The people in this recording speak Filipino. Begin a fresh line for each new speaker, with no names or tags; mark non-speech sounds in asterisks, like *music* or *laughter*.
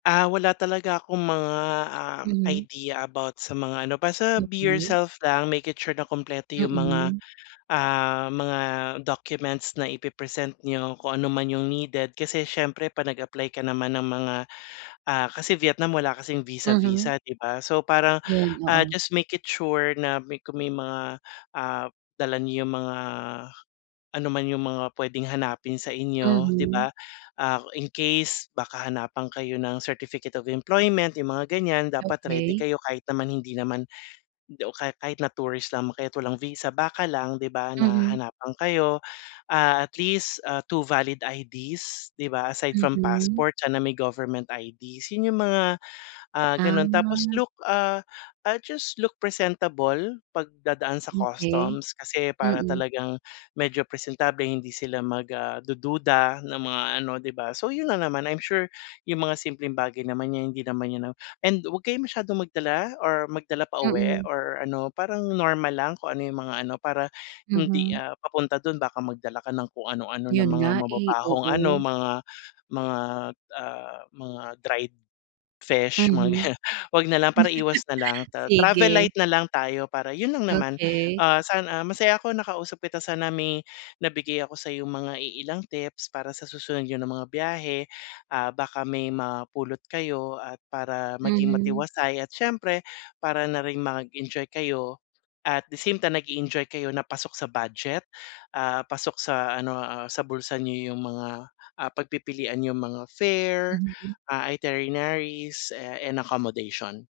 Ah, wala talaga akong mga, ah,
Mhm.
idea about sa mga ano, basta be
Okey.
yourself lang, make it sure na kumpleto yung mga,
Mm.
ah, mga documents na ipe-present niyo kung ano man yung needed. Kasi syempre 'pag nag-apply ka naman ng mga, ah, kasi Vietnam wala kasing
Mhm.
visa-visa, 'di ba? So, parang,
Yun,
ah,
oo.
just make it sure na may kung may mga, ah dala niyo yung mga ano man yung mga pwedeng hanapin sa inyo, 'di
Mhm.
ba? Ah, in case baka hanapan kayo ng certificate of employment, yung mga ganiyan. Dapat ready
Okey.
kayo kahit naman hindi naman hindi o ka kahit na tourist lamang kayo at walang visa, baka lang, 'di ba, na
Mhm.
hanapan kayo, ah, at least, ah, 2 valid IDs 'di ba, aside from
Mm.
passport sana may government IDs. Yun yung mga, ah, gano'n tapos
Ah.
look, ah, ah, just look presentable 'pag dadaan sa
Okey.
customs kasi para
Mm.
talagang medyo presentable hindi sila mag, ah, dududa ng mga ano, 'di ba? So, yun lang naman. I'm sure yung mga simpleng bagay naman niya hindi naman niya and 'wag kayo masyadong magdala or magdala pauwi
Mm.
or ano parang normal lang kung ano yung mga ano, para hindi,
Mhm.
ah, papunta dun baka magdala ka ng kung ano-ano ng
Yun
mga
nga eh,
mababahong ano,
oo.
mga mga at, ah, mga dried fish, mga
Mhm,
ganiyan, huwag nalang para iwas nalang.
*laughs*
Ta travel
sige.
light na lang tayo para yun lang naman.
Okey.
Ah, sana masaya ako nakausap kita, sana may nabigay ako sa'yong mga iilang tips para sa susunod niyo na mga biyahe, ah, baka may mapulot kayo at para maging
Mhm.
matiwasay at siyempre para na rin mag-enjoy kayo at the same time nag-e-enjoy kayo na pasok sa budget, ah, pasok sa ano, ah, sa bulsa niyo yung mga, ah, pagpipilian yung mga fare,
Mhm.
ah, itineraries eh, and accommodation.